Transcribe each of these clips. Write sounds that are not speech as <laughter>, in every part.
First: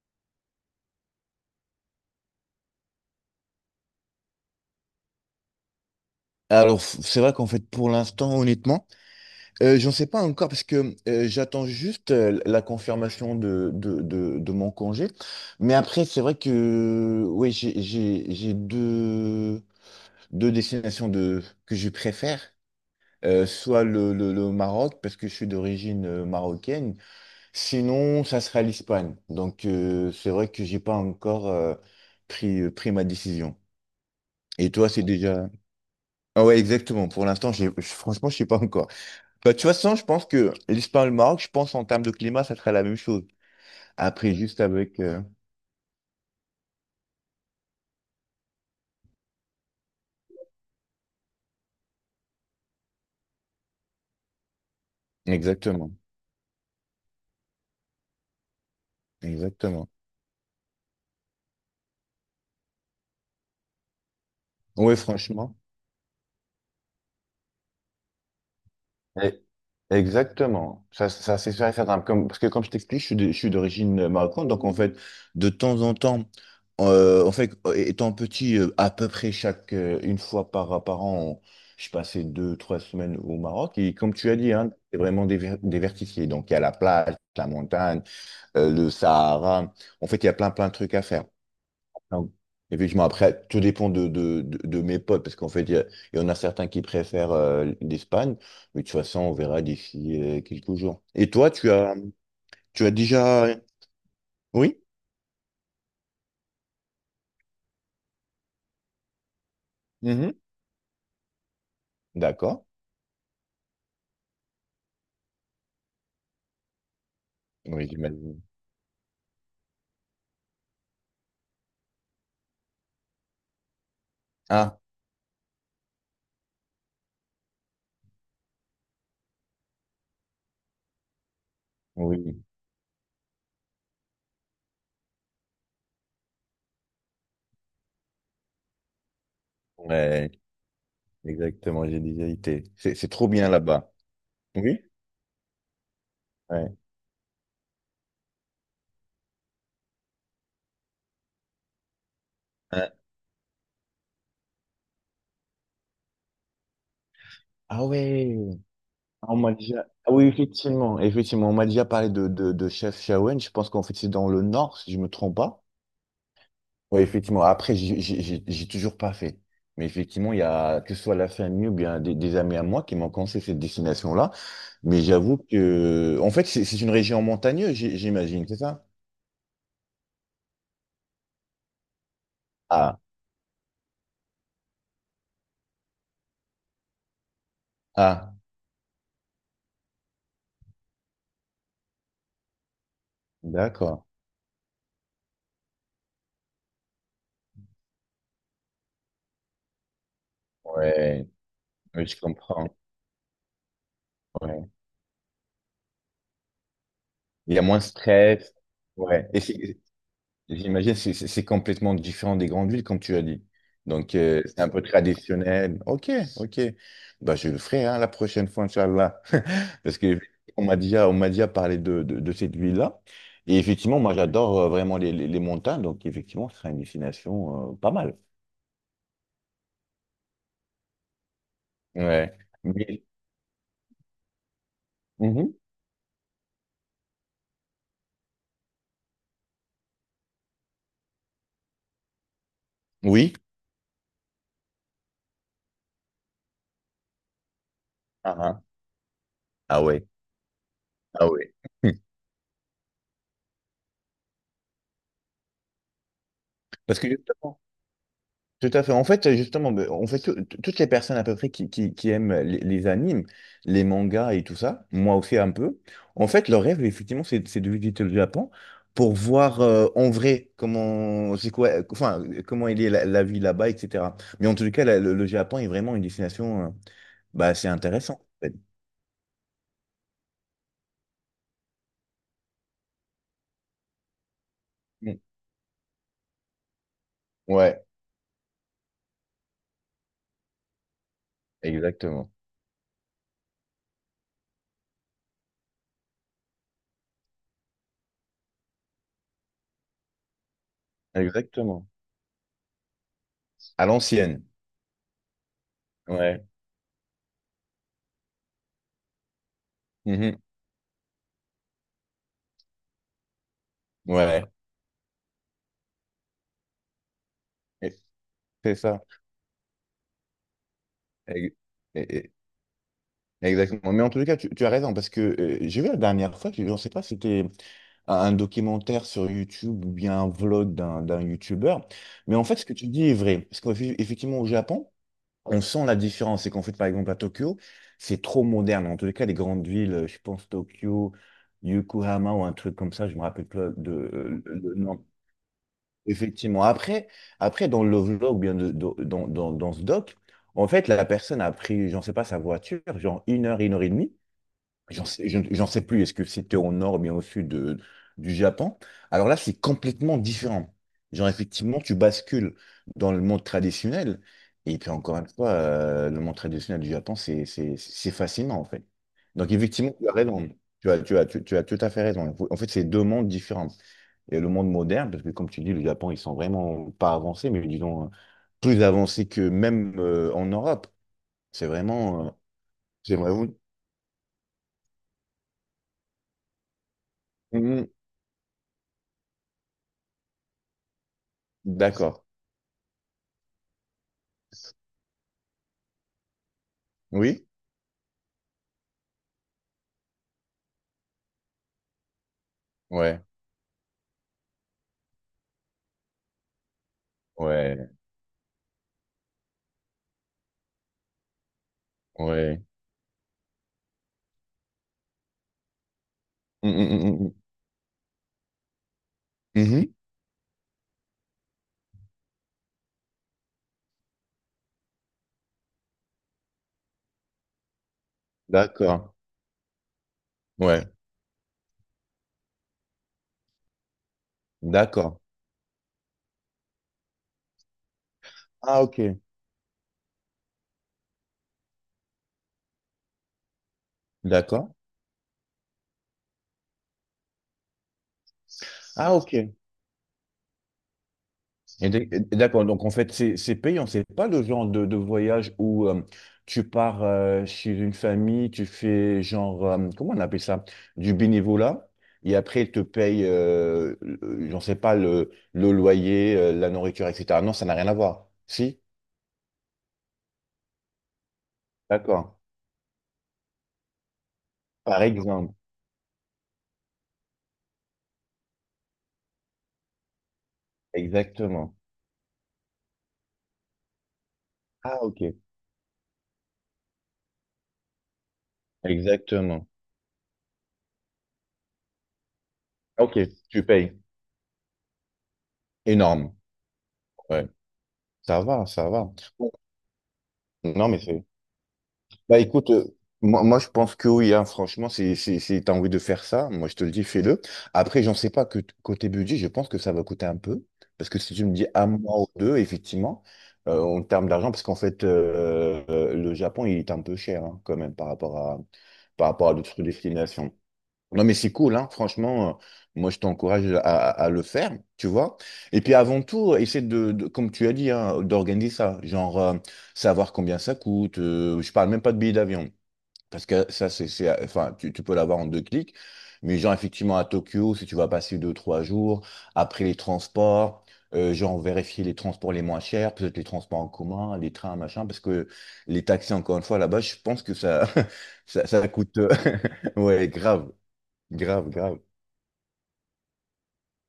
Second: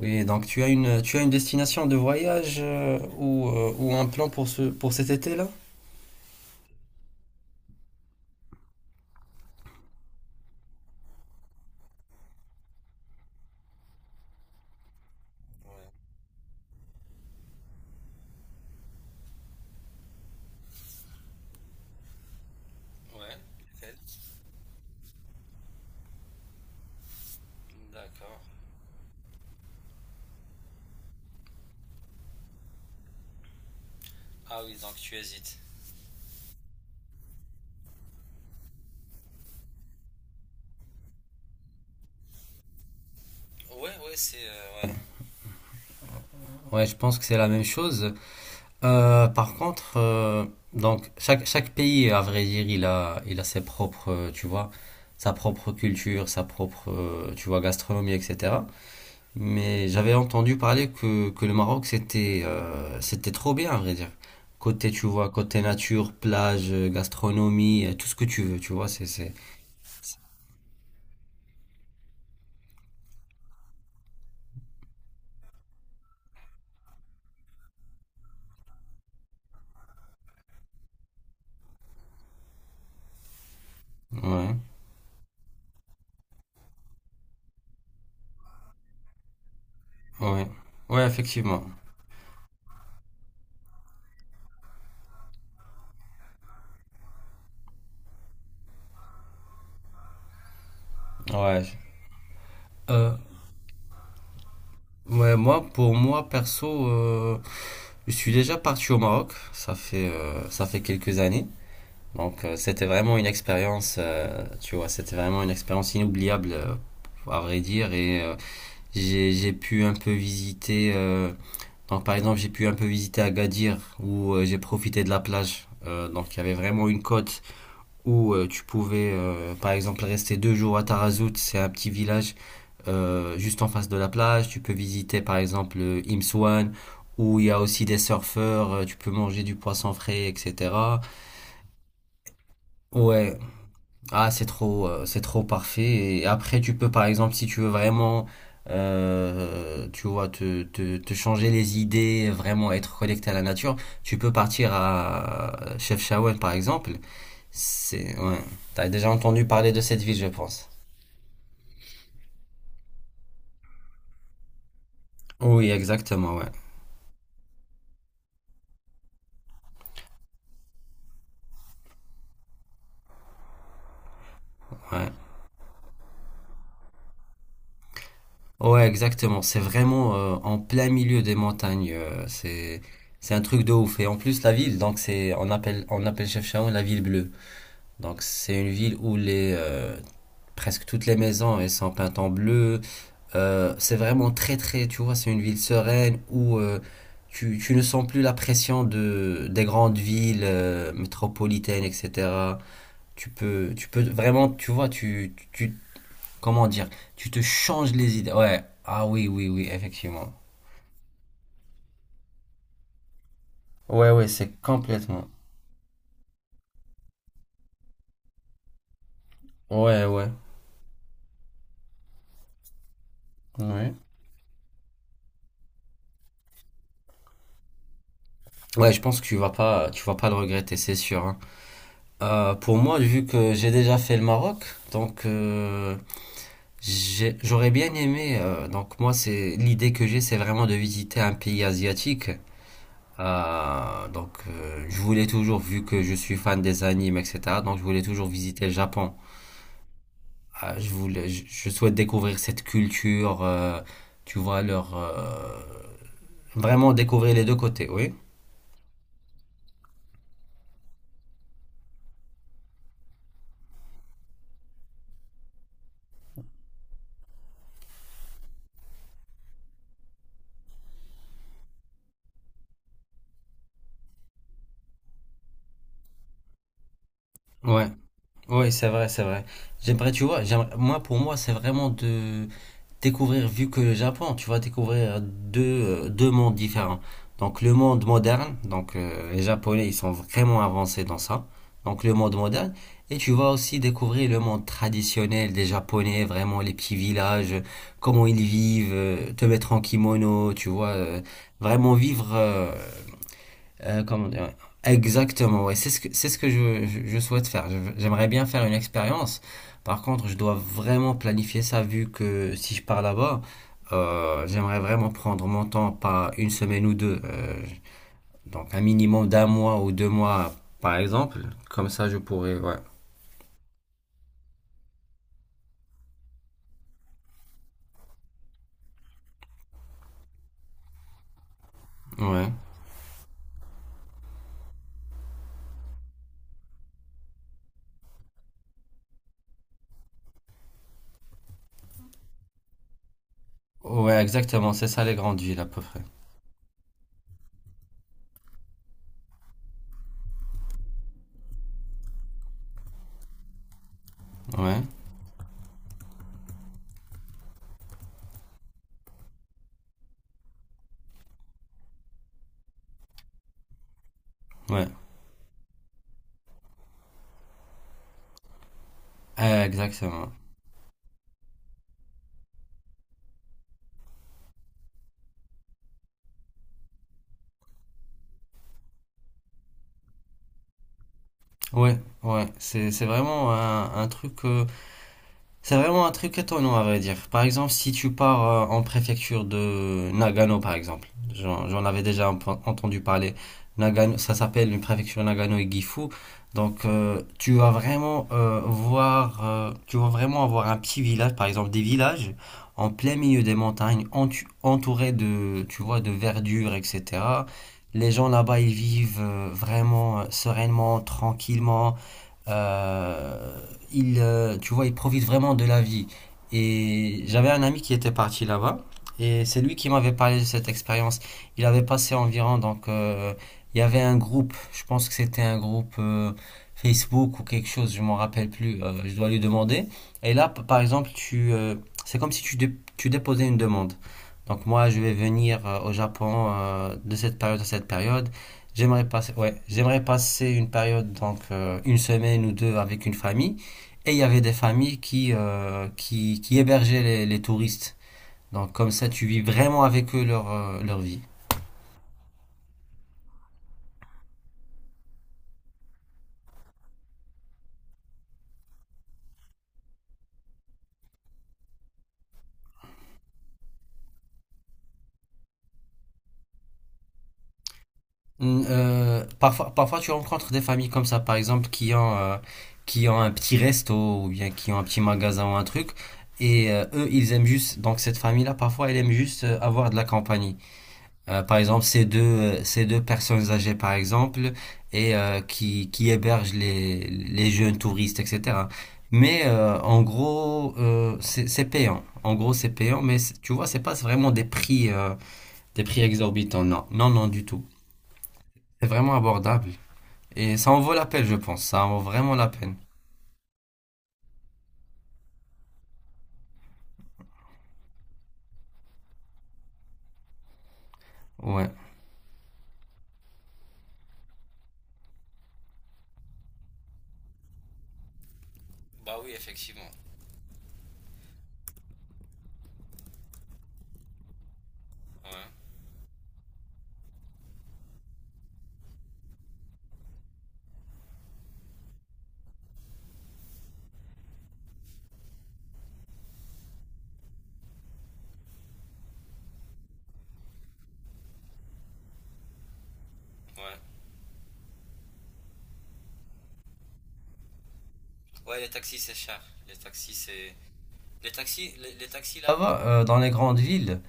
Oui, donc tu as une destination de voyage ou un plan pour ce, pour cet été-là? Alors, c'est vrai qu'en fait, pour l'instant, honnêtement, j'en sais pas encore parce que j'attends juste la confirmation de mon congé. Mais après, c'est vrai que oui, j'ai deux, deux destinations de, que je préfère. Soit le Maroc, parce que je suis d'origine marocaine. Sinon, ça sera l'Espagne. Donc, c'est vrai que j'ai pas encore pris, pris ma décision. Et toi, c'est déjà... Ah ouais, exactement. Pour l'instant, franchement, je sais pas encore. Bah, tu vois, toute façon, je pense que l'Espagne et le Maroc, je pense en termes de climat, ça serait la même chose. Après, juste avec... Ouais, je pense que c'est la même chose. Par contre, donc chaque, chaque pays, à vrai dire, il a ses propres, tu vois, sa propre exactement, culture, sa propre, tu vois, gastronomie, etc. Mais exactement. j'avais entendu parler que le Maroc, c'était c'était trop bien, à vrai dire. Côté, Oui, tu vois, franchement. côté nature, plage, gastronomie, tout ce que tu veux, tu vois, c'est... Eh, exactement. Ça, c'est sûr et certain. Comme, parce que comme je t'explique, je suis d'origine marocaine. Donc, en fait, de temps en temps, en fait, étant petit, à peu près chaque... une fois par, par an, je passais deux, trois semaines au Maroc. Et comme tu as dit, Ouais. hein, c'est vraiment diversifié. Donc, il y a la plage, la montagne. Le Sahara. En fait, il y a Ouais, plein, plein de trucs à ouais, faire. effectivement. Donc, effectivement, après, tout dépend de mes potes, parce qu'en fait, il y en a certains qui préfèrent l'Espagne, mais de toute façon, on verra d'ici quelques jours. Et toi, Ouais. Tu as Euh, déjà... Oui? ouais, moi, pour moi, perso, je suis déjà parti au Maroc. Mhm. Ça fait quelques années. Donc, D'accord. c'était vraiment une expérience, tu vois, c'était vraiment une expérience inoubliable, à vrai Oui, dire. Et j'imagine. J'ai pu un peu visiter. Donc, par exemple, j'ai pu un peu visiter Agadir, où j'ai Ah, profité de la plage. Donc, il y avait vraiment une côte où tu pouvais, par exemple, rester deux jours à Tarazout. C'est un petit village oui. Juste en face de la plage. Tu peux visiter par exemple le Imswan où il y a aussi des surfeurs, tu peux manger du poisson frais, Ouais, etc. exactement, j'ai déjà été. C'est trop Ouais, bien là-bas. ah Oui? C'est trop parfait. Et après tu Ouais. peux par exemple si tu veux vraiment, tu vois, te changer les idées, vraiment Hein. être connecté à la nature, tu peux partir à Chefchaouen par exemple. Ah C'est, ouais. ouais, t'as déjà On entendu m'a parler de déjà... cette Ah ville oui, je pense. effectivement, effectivement, on m'a déjà parlé de Chef Shawen. Je pense qu'en fait, c'est dans le nord, si je me trompe pas. Oui exactement, ouais. Oui, effectivement. Après, j'ai toujours pas fait. Mais effectivement, il y a, que ce soit la famille ou bien des amis à moi qui m'ont conseillé cette destination-là. Mais Ouais. j'avoue que, en fait, c'est une région montagneuse, j'imagine, c'est ça? Ouais, exactement. C'est vraiment en plein milieu des montagnes. Ah, C'est un truc de ouf. Et en plus la ville, donc c'est on appelle Chefchaouen la ville bleue. Donc ah, c'est une ville où les presque toutes les maisons elles sont peintes en bleu. C'est d'accord. vraiment très très. Tu vois, c'est une ville sereine où tu ne sens plus la pression de des grandes villes Ouais, métropolitaines, oui, je etc. comprends. Tu peux vraiment Ouais. tu vois tu comment dire? Tu te Il y a moins de changes les idées. stress. Ouais. Ah oui, Ouais. Et oui, oui, c'est effectivement. J'imagine, c'est complètement différent des grandes villes, comme tu as dit. Ouais, Donc, ouais, c'est c'est un peu complètement. traditionnel. Ok, ok. Bah, je le ferai hein, la prochaine fois, Inch'Allah. <laughs> Parce Ouais, que ouais. On m'a déjà parlé de cette ville-là. Et Ouais. effectivement, moi, j'adore vraiment les montagnes. Donc, effectivement, ce sera une destination pas mal. Ouais, je pense que tu vas pas le regretter, c'est sûr, hein. Ouais. Pour moi, Mais- vu que j'ai déjà fait le Maroc, donc Mhm. J'aurais bien aimé. Donc moi, c'est l'idée que j'ai, c'est vraiment de visiter un pays asiatique. Oui. Donc je voulais toujours, vu que je suis fan des animes, etc. Donc je voulais toujours Ah, ah. visiter le Japon. Ah ouais. Ah, je Ah voulais, je ouais. je souhaite <laughs> découvrir cette culture, tu vois, leur, vraiment Parce que découvrir les deux justement, côtés, oui. tout à fait. En fait, justement, ben, en fait, toutes les personnes à peu près qui aiment les animes, les mangas et tout ça, moi aussi un peu, en fait, leur rêve, effectivement, c'est de visiter le Japon pour voir en vrai comment c'est quoi, enfin, comment il est la, la vie là-bas, etc. Mais en tout cas, le Japon est vraiment une destination, bah, c'est Ouais, intéressant. En fait. ouais, c'est vrai, c'est vrai. J'aimerais, tu vois, moi, pour moi, c'est vraiment de, découvrir, vu que le Japon, tu vas Mm. découvrir deux, deux mondes différents. Donc le Ouais, monde moderne, donc les Japonais, ils sont vraiment avancés dans ça. Donc le exactement. monde moderne, et tu vas aussi découvrir le monde traditionnel des Japonais, vraiment les petits villages, comment ils vivent, te mettre en kimono, tu vois, Exactement. vraiment vivre À comment dire? l'ancienne. Ouais. Exactement, ouais. C'est ce Ouais. que je souhaite faire. Je J'aimerais bien faire une expérience. Par contre, je Mhm. dois vraiment planifier ça vu que si je pars là-bas, Ouais. J'aimerais vraiment prendre mon temps, pas une semaine ou deux. Et- Donc C'est un ça. minimum d'un mois ou deux mois, par exemple. Et- Comme ça, je et- pourrais, ouais. Exactement. Mais en tous les cas, tu as raison, parce que j'ai vu la dernière fois, je ne sais pas si c'était un documentaire sur YouTube ou bien un vlog d'un YouTuber, mais en Ouais. fait, ce que tu dis est vrai. Parce qu'effectivement, au Japon, on sent la différence. C'est qu'en fait, par exemple, à Tokyo, c'est trop moderne. En tous les cas, les grandes villes, je pense Tokyo, Yokohama ou un truc comme ça, je me rappelle pas de, Ouais, exactement. le C'est nom. ça les grandes villes à peu près. Effectivement. Après, après, dans le vlog, ou bien de- dans ce doc, en fait, la personne a pris, j'en sais pas, sa voiture, genre une heure et demie. Ouais. J'en sais, j'en sais plus, est-ce que c'était au nord ou bien au sud de- du Japon? Alors là, c'est complètement différent. Genre, effectivement, tu bascules dans le monde traditionnel. Et Ouais. puis, encore une fois, le monde traditionnel du Japon, c'est fascinant, en fait. Donc, effectivement, tu as Exactement. raison. Tu as tout à fait raison. En fait, c'est deux mondes différents. Et le monde moderne, parce que, comme tu dis, le Japon, ils sont vraiment pas avancés, mais disons, plus avancés que même en Europe. C'est Ouais. vraiment... euh, Ouais. C'est c'est vraiment... vraiment un truc. C'est vraiment un truc étonnant à vrai dire. Par exemple, Mhm. si tu pars en préfecture de Nagano, par exemple, j'en avais D'accord. déjà un peu entendu parler. Nagano, ça s'appelle une préfecture Nagano et Gifu. Donc, Oui? tu vas vraiment voir, tu vas vraiment avoir un petit village, par exemple des villages en plein Ouais, milieu des montagnes, entourés de, tu vois, de verdure, etc. ouais, Les gens là-bas, ils vivent vraiment sereinement, tranquillement. ouais. Euh, il, tu vois, il profite vraiment de la vie. Mm, Et mm, mm, j'avais un ami qui était parti là-bas, et mm, c'est mm. lui qui Mhm. m'avait parlé de cette expérience. Il avait passé environ, donc, il y avait un groupe, je pense que c'était un groupe Facebook ou quelque chose, je m'en rappelle plus, D'accord. je dois lui demander. Et là, par Ouais, exemple, tu, c'est comme si tu, tu déposais une demande. Donc moi, je vais d'accord. venir au Japon de cette période à cette période. Ah, ok. J'aimerais passer, ouais, j'aimerais passer une période, donc une semaine ou deux avec une famille. Et il y avait des D'accord. familles qui hébergeaient les touristes. Donc comme ça, Ah, tu ok. vis Et vraiment avec eux leur, leur vie. Et d'accord. Donc, en fait, c'est payant. C'est pas le genre de voyage où tu pars chez une famille, tu fais genre, comment on appelle ça? Du bénévolat. Et après, ils te payent, j'en sais pas, le loyer, la nourriture, etc. Non, ça n'a rien à voir. Si? Parfois, parfois, tu rencontres des familles comme ça, par exemple, D'accord. Qui ont un petit resto ou bien qui ont un petit Par magasin exemple. ou un truc. Et eux, ils aiment juste, donc cette famille-là, parfois, elle aime juste avoir de la compagnie. Par Exactement. exemple, ces deux personnes âgées, par exemple, Ah, et ok. Qui hébergent les jeunes touristes, etc. Mais Exactement. En gros, c'est payant. En gros, c'est payant, mais Ok, c'est- tu tu vois, c'est pas payes. vraiment des prix Énorme. exorbitants. Non, non, non, du Ouais. tout. Ça va, C'est ça va. vraiment abordable. Et ça en Non, vaut mais la c'est. peine, je pense. Ça en vaut vraiment Bah la écoute, peine. Moi, moi je pense que oui, hein, franchement, si tu as envie de faire ça, moi je te le dis, fais-le. Après, j'en sais pas que côté budget, je pense que ça va coûter un peu. Parce que si tu me dis Ouais. un mois ou deux, effectivement, en termes d'argent, parce qu'en fait, le Japon, il est un peu cher hein, quand même par rapport à d'autres destinations. Non, mais c'est cool, hein. Franchement, moi, je t'encourage à le faire, tu vois. Et puis, avant tout, comme tu as dit, hein, d'organiser ça. Genre, savoir combien ça coûte. Je parle même pas de billets d'avion. Parce que ça, enfin, tu peux l'avoir en deux clics. Mais genre, effectivement, à Tokyo, si tu vas passer deux, trois jours, après les transports, genre, vérifier les transports les moins chers, peut-être les transports en commun, les trains, machin, parce que les taxis, encore une fois, là-bas, je pense que ça, <laughs> ça coûte, <laughs> ouais, grave. Grave, grave. Les taxis là-bas, dans les grandes villes,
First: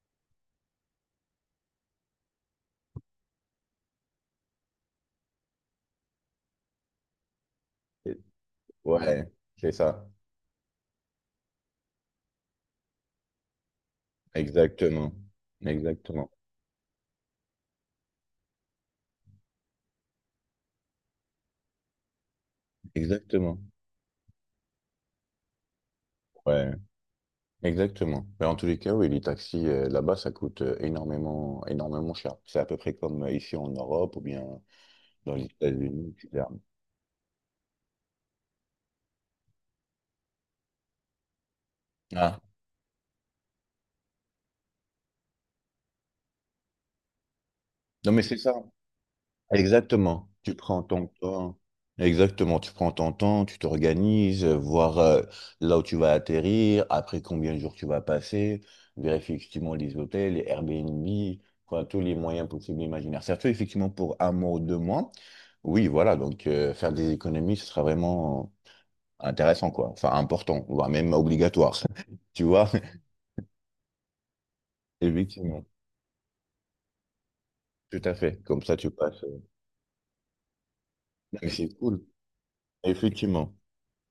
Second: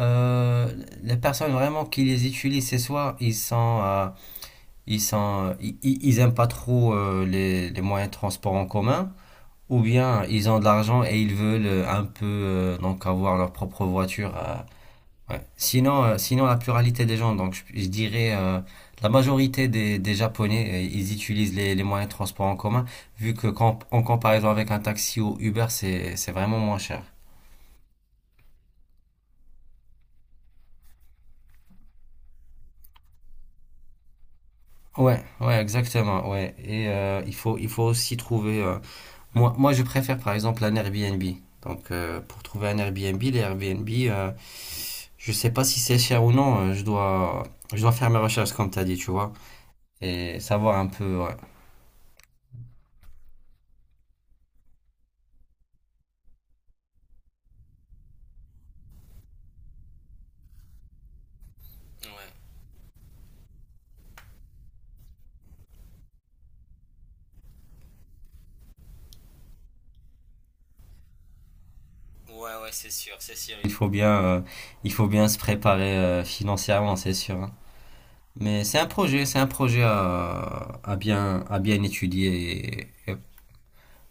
euh, les personnes vraiment qui les utilisent, c'est soit ils sont ils sont, ils aiment pas trop les moyens de Et- transport en commun, Ouais, c'est ou ça. bien ils ont de l'argent et ils veulent un peu donc avoir leur propre voiture. Exactement. Ouais. Sinon, Exactement. sinon la pluralité des gens, donc je dirais la majorité des Japonais, ils utilisent les moyens de transport en commun, vu que Exactement. quand, en comparaison avec un taxi ou Uber, c'est vraiment Ouais, moins cher. exactement. Mais en tous les cas, oui, les taxis là-bas, ça coûte énormément, énormément cher. C'est à peu près comme ici en Europe ou bien Ouais, dans les ouais, États-Unis, exactement, etc. ouais. Et il faut aussi trouver moi, moi, je préfère par exemple un Airbnb. Donc, Ah. pour trouver un Airbnb, les Airbnb, je sais pas si c'est cher ou non. Je dois, je dois faire Non, mes mais c'est ça. recherches comme tu as dit, tu vois, Exactement. et Tu savoir prends un ton peu. Ouais. temps. Exactement. Tu prends ton temps, tu t'organises, voir là où tu vas atterrir, après combien de jours tu vas passer, vérifier effectivement les hôtels, les Airbnb, enfin, tous les moyens possibles et imaginaires. Surtout effectivement pour un mois ou deux mois. Oui, voilà. Donc faire des économies, ce sera vraiment intéressant, quoi. Enfin, important, voire même obligatoire. <laughs> Ouais, ouais, Tu vois? ouais, c'est sûr, c'est sûr. Il <laughs> faut bien se Effectivement. préparer financièrement, c'est sûr, hein. Tout à fait. Comme Mais ça, tu passes. C'est un projet Mais à c'est bien cool. étudier. Effectivement.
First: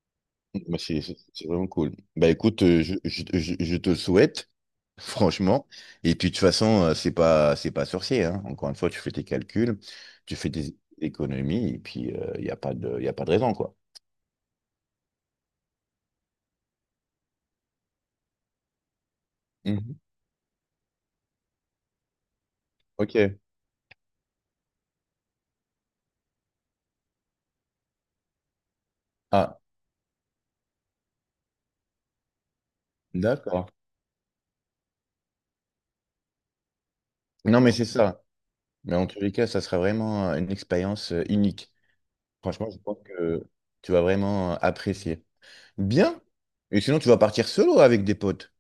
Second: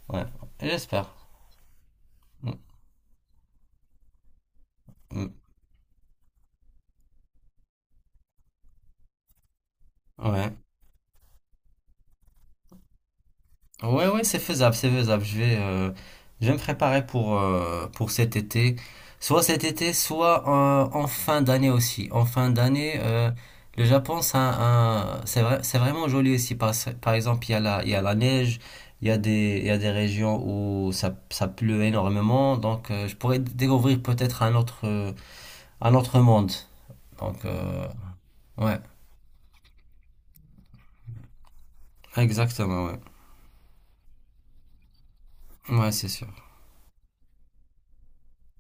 Ouais, Mais j'espère. C'est vraiment cool. Bah Mm, écoute, je te le souhaite, <laughs> mm, franchement. Et puis de toute façon, c'est pas sorcier, hein. Encore une fois, tu fais tes calculs, tu fais Ouais. des économies, et puis il n'y a pas de, y a pas de raison, quoi. Ouais, ouais, c'est faisable, c'est faisable. Je vais me préparer pour cet été. Soit cet été, Mhm. soit en fin d'année aussi. En fin d'année, Ok. le Japon, c'est un, c'est vrai, c'est vraiment joli aussi. Par, par exemple, il y a la, il y a la neige, il y a des, Ah, il y a des régions où ça pleut énormément. Donc, je pourrais d'accord. découvrir peut-être un autre monde. Donc, Non, mais c'est ça. ouais, Mais en tous les cas, ça sera vraiment une expérience unique. Franchement, je exactement, pense ouais. que tu vas vraiment apprécier. Ouais, c'est Bien. sûr. Et sinon, tu vas partir solo avec des potes?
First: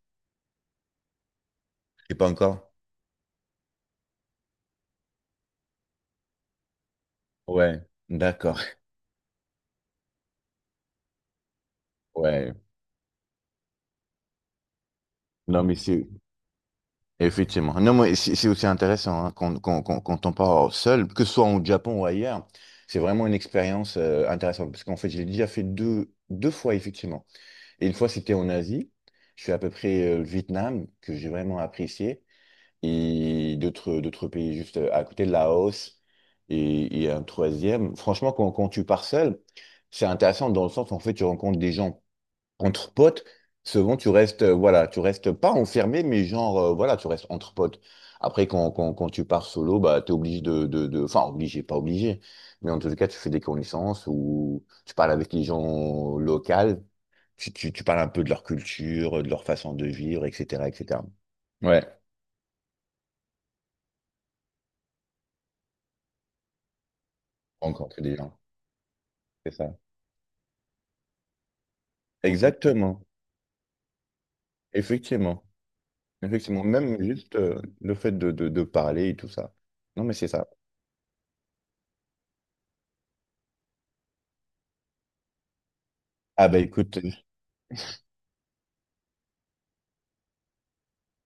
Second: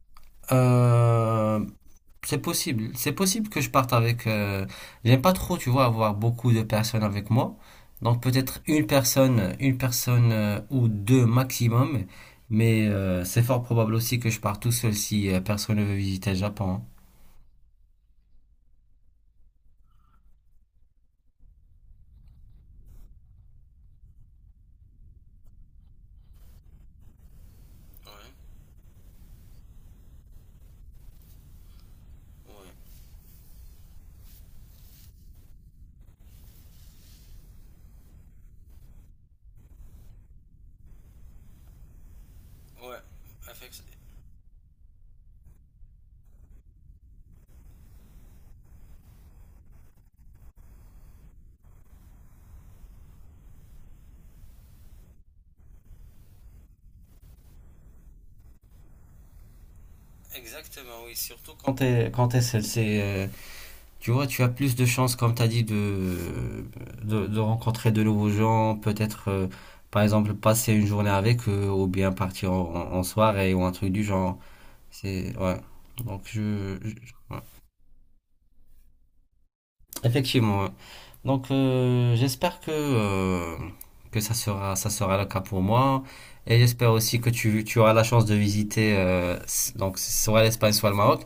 Euh, Et pas encore. C'est possible que je parte avec. J'aime pas trop, tu vois, avoir beaucoup de personnes avec moi. Ouais. Donc D'accord. peut-être une personne ou deux maximum. <laughs> Ouais. Mais c'est fort probable aussi que je parte tout seul si Non, mais personne ne veut c'est visiter le Japon, hein. Effectivement. Non, mais c'est aussi intéressant hein, quand on part seul, que ce soit au Japon ou ailleurs, c'est vraiment une expérience intéressante. Parce qu'en fait, j'ai déjà fait deux, deux fois, effectivement. Et une fois, c'était en Asie. Je suis à peu près le Vietnam, que j'ai vraiment apprécié. Et d'autres, d'autres pays juste à côté, Laos. Et un troisième. Franchement, quand tu pars seul, c'est intéressant dans le sens où en fait, tu rencontres des gens entre potes, souvent tu restes, voilà, tu restes pas enfermé, mais genre, voilà, tu restes entre potes. Après, quand tu pars solo, bah, t'es obligé de, enfin, obligé, pas obligé, mais en tout cas, tu fais des connaissances ou tu parles avec les gens locaux, tu parles un peu de leur culture, de leur façon de vivre, etc., Exactement, etc. oui, surtout quand... Ouais, quand t'es seul, c'est, tu vois, tu as plus de chances, comme t'as dit, de rencontrer rencontrer de des nouveaux gens, gens, peut-être, c'est ça. par exemple, passer une journée avec eux, ou bien partir en, en Exactement, en soirée, ou un truc du genre. C'est effectivement, ouais. Donc effectivement, je, même juste ouais. Le fait de parler et tout ça. Non, mais c'est ça. Effectivement. Ouais. Donc j'espère que ça sera le cas pour moi Ah, et bah j'espère écoute, aussi que tu auras la chance de visiter donc soit l'Espagne soit le Maroc.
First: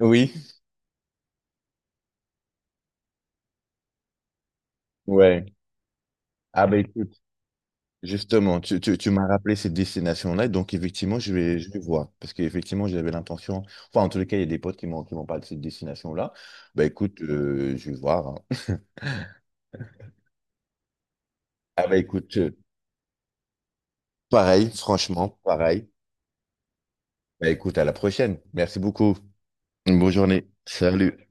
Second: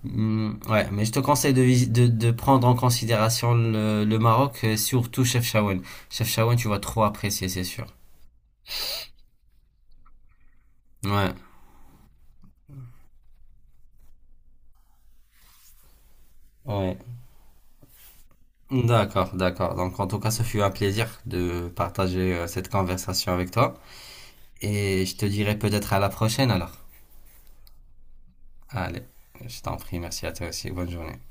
oui, Ouais, mais je te conseille de, de prendre en considération le Maroc et surtout ouais. Chefchaouen. Chefchaouen, Ah tu vas bah trop écoute, apprécier, c'est sûr. justement, tu m'as rappelé cette destination-là, donc effectivement, Ouais. Je vais voir, parce qu'effectivement, j'avais l'intention, enfin, en tous les cas, il y a des potes qui m'ont parlé de cette destination-là, bah Ouais. écoute, je vais voir. Hein. D'accord, d'accord. Donc en tout cas, ce fut un plaisir de Ah bah partager écoute, cette conversation avec toi. pareil, Et je te franchement, dirai pareil, peut-être à la prochaine alors. bah écoute, à la prochaine, merci Allez, beaucoup, je t'en prie, une bonne merci à toi journée, aussi. Bonne journée. salut.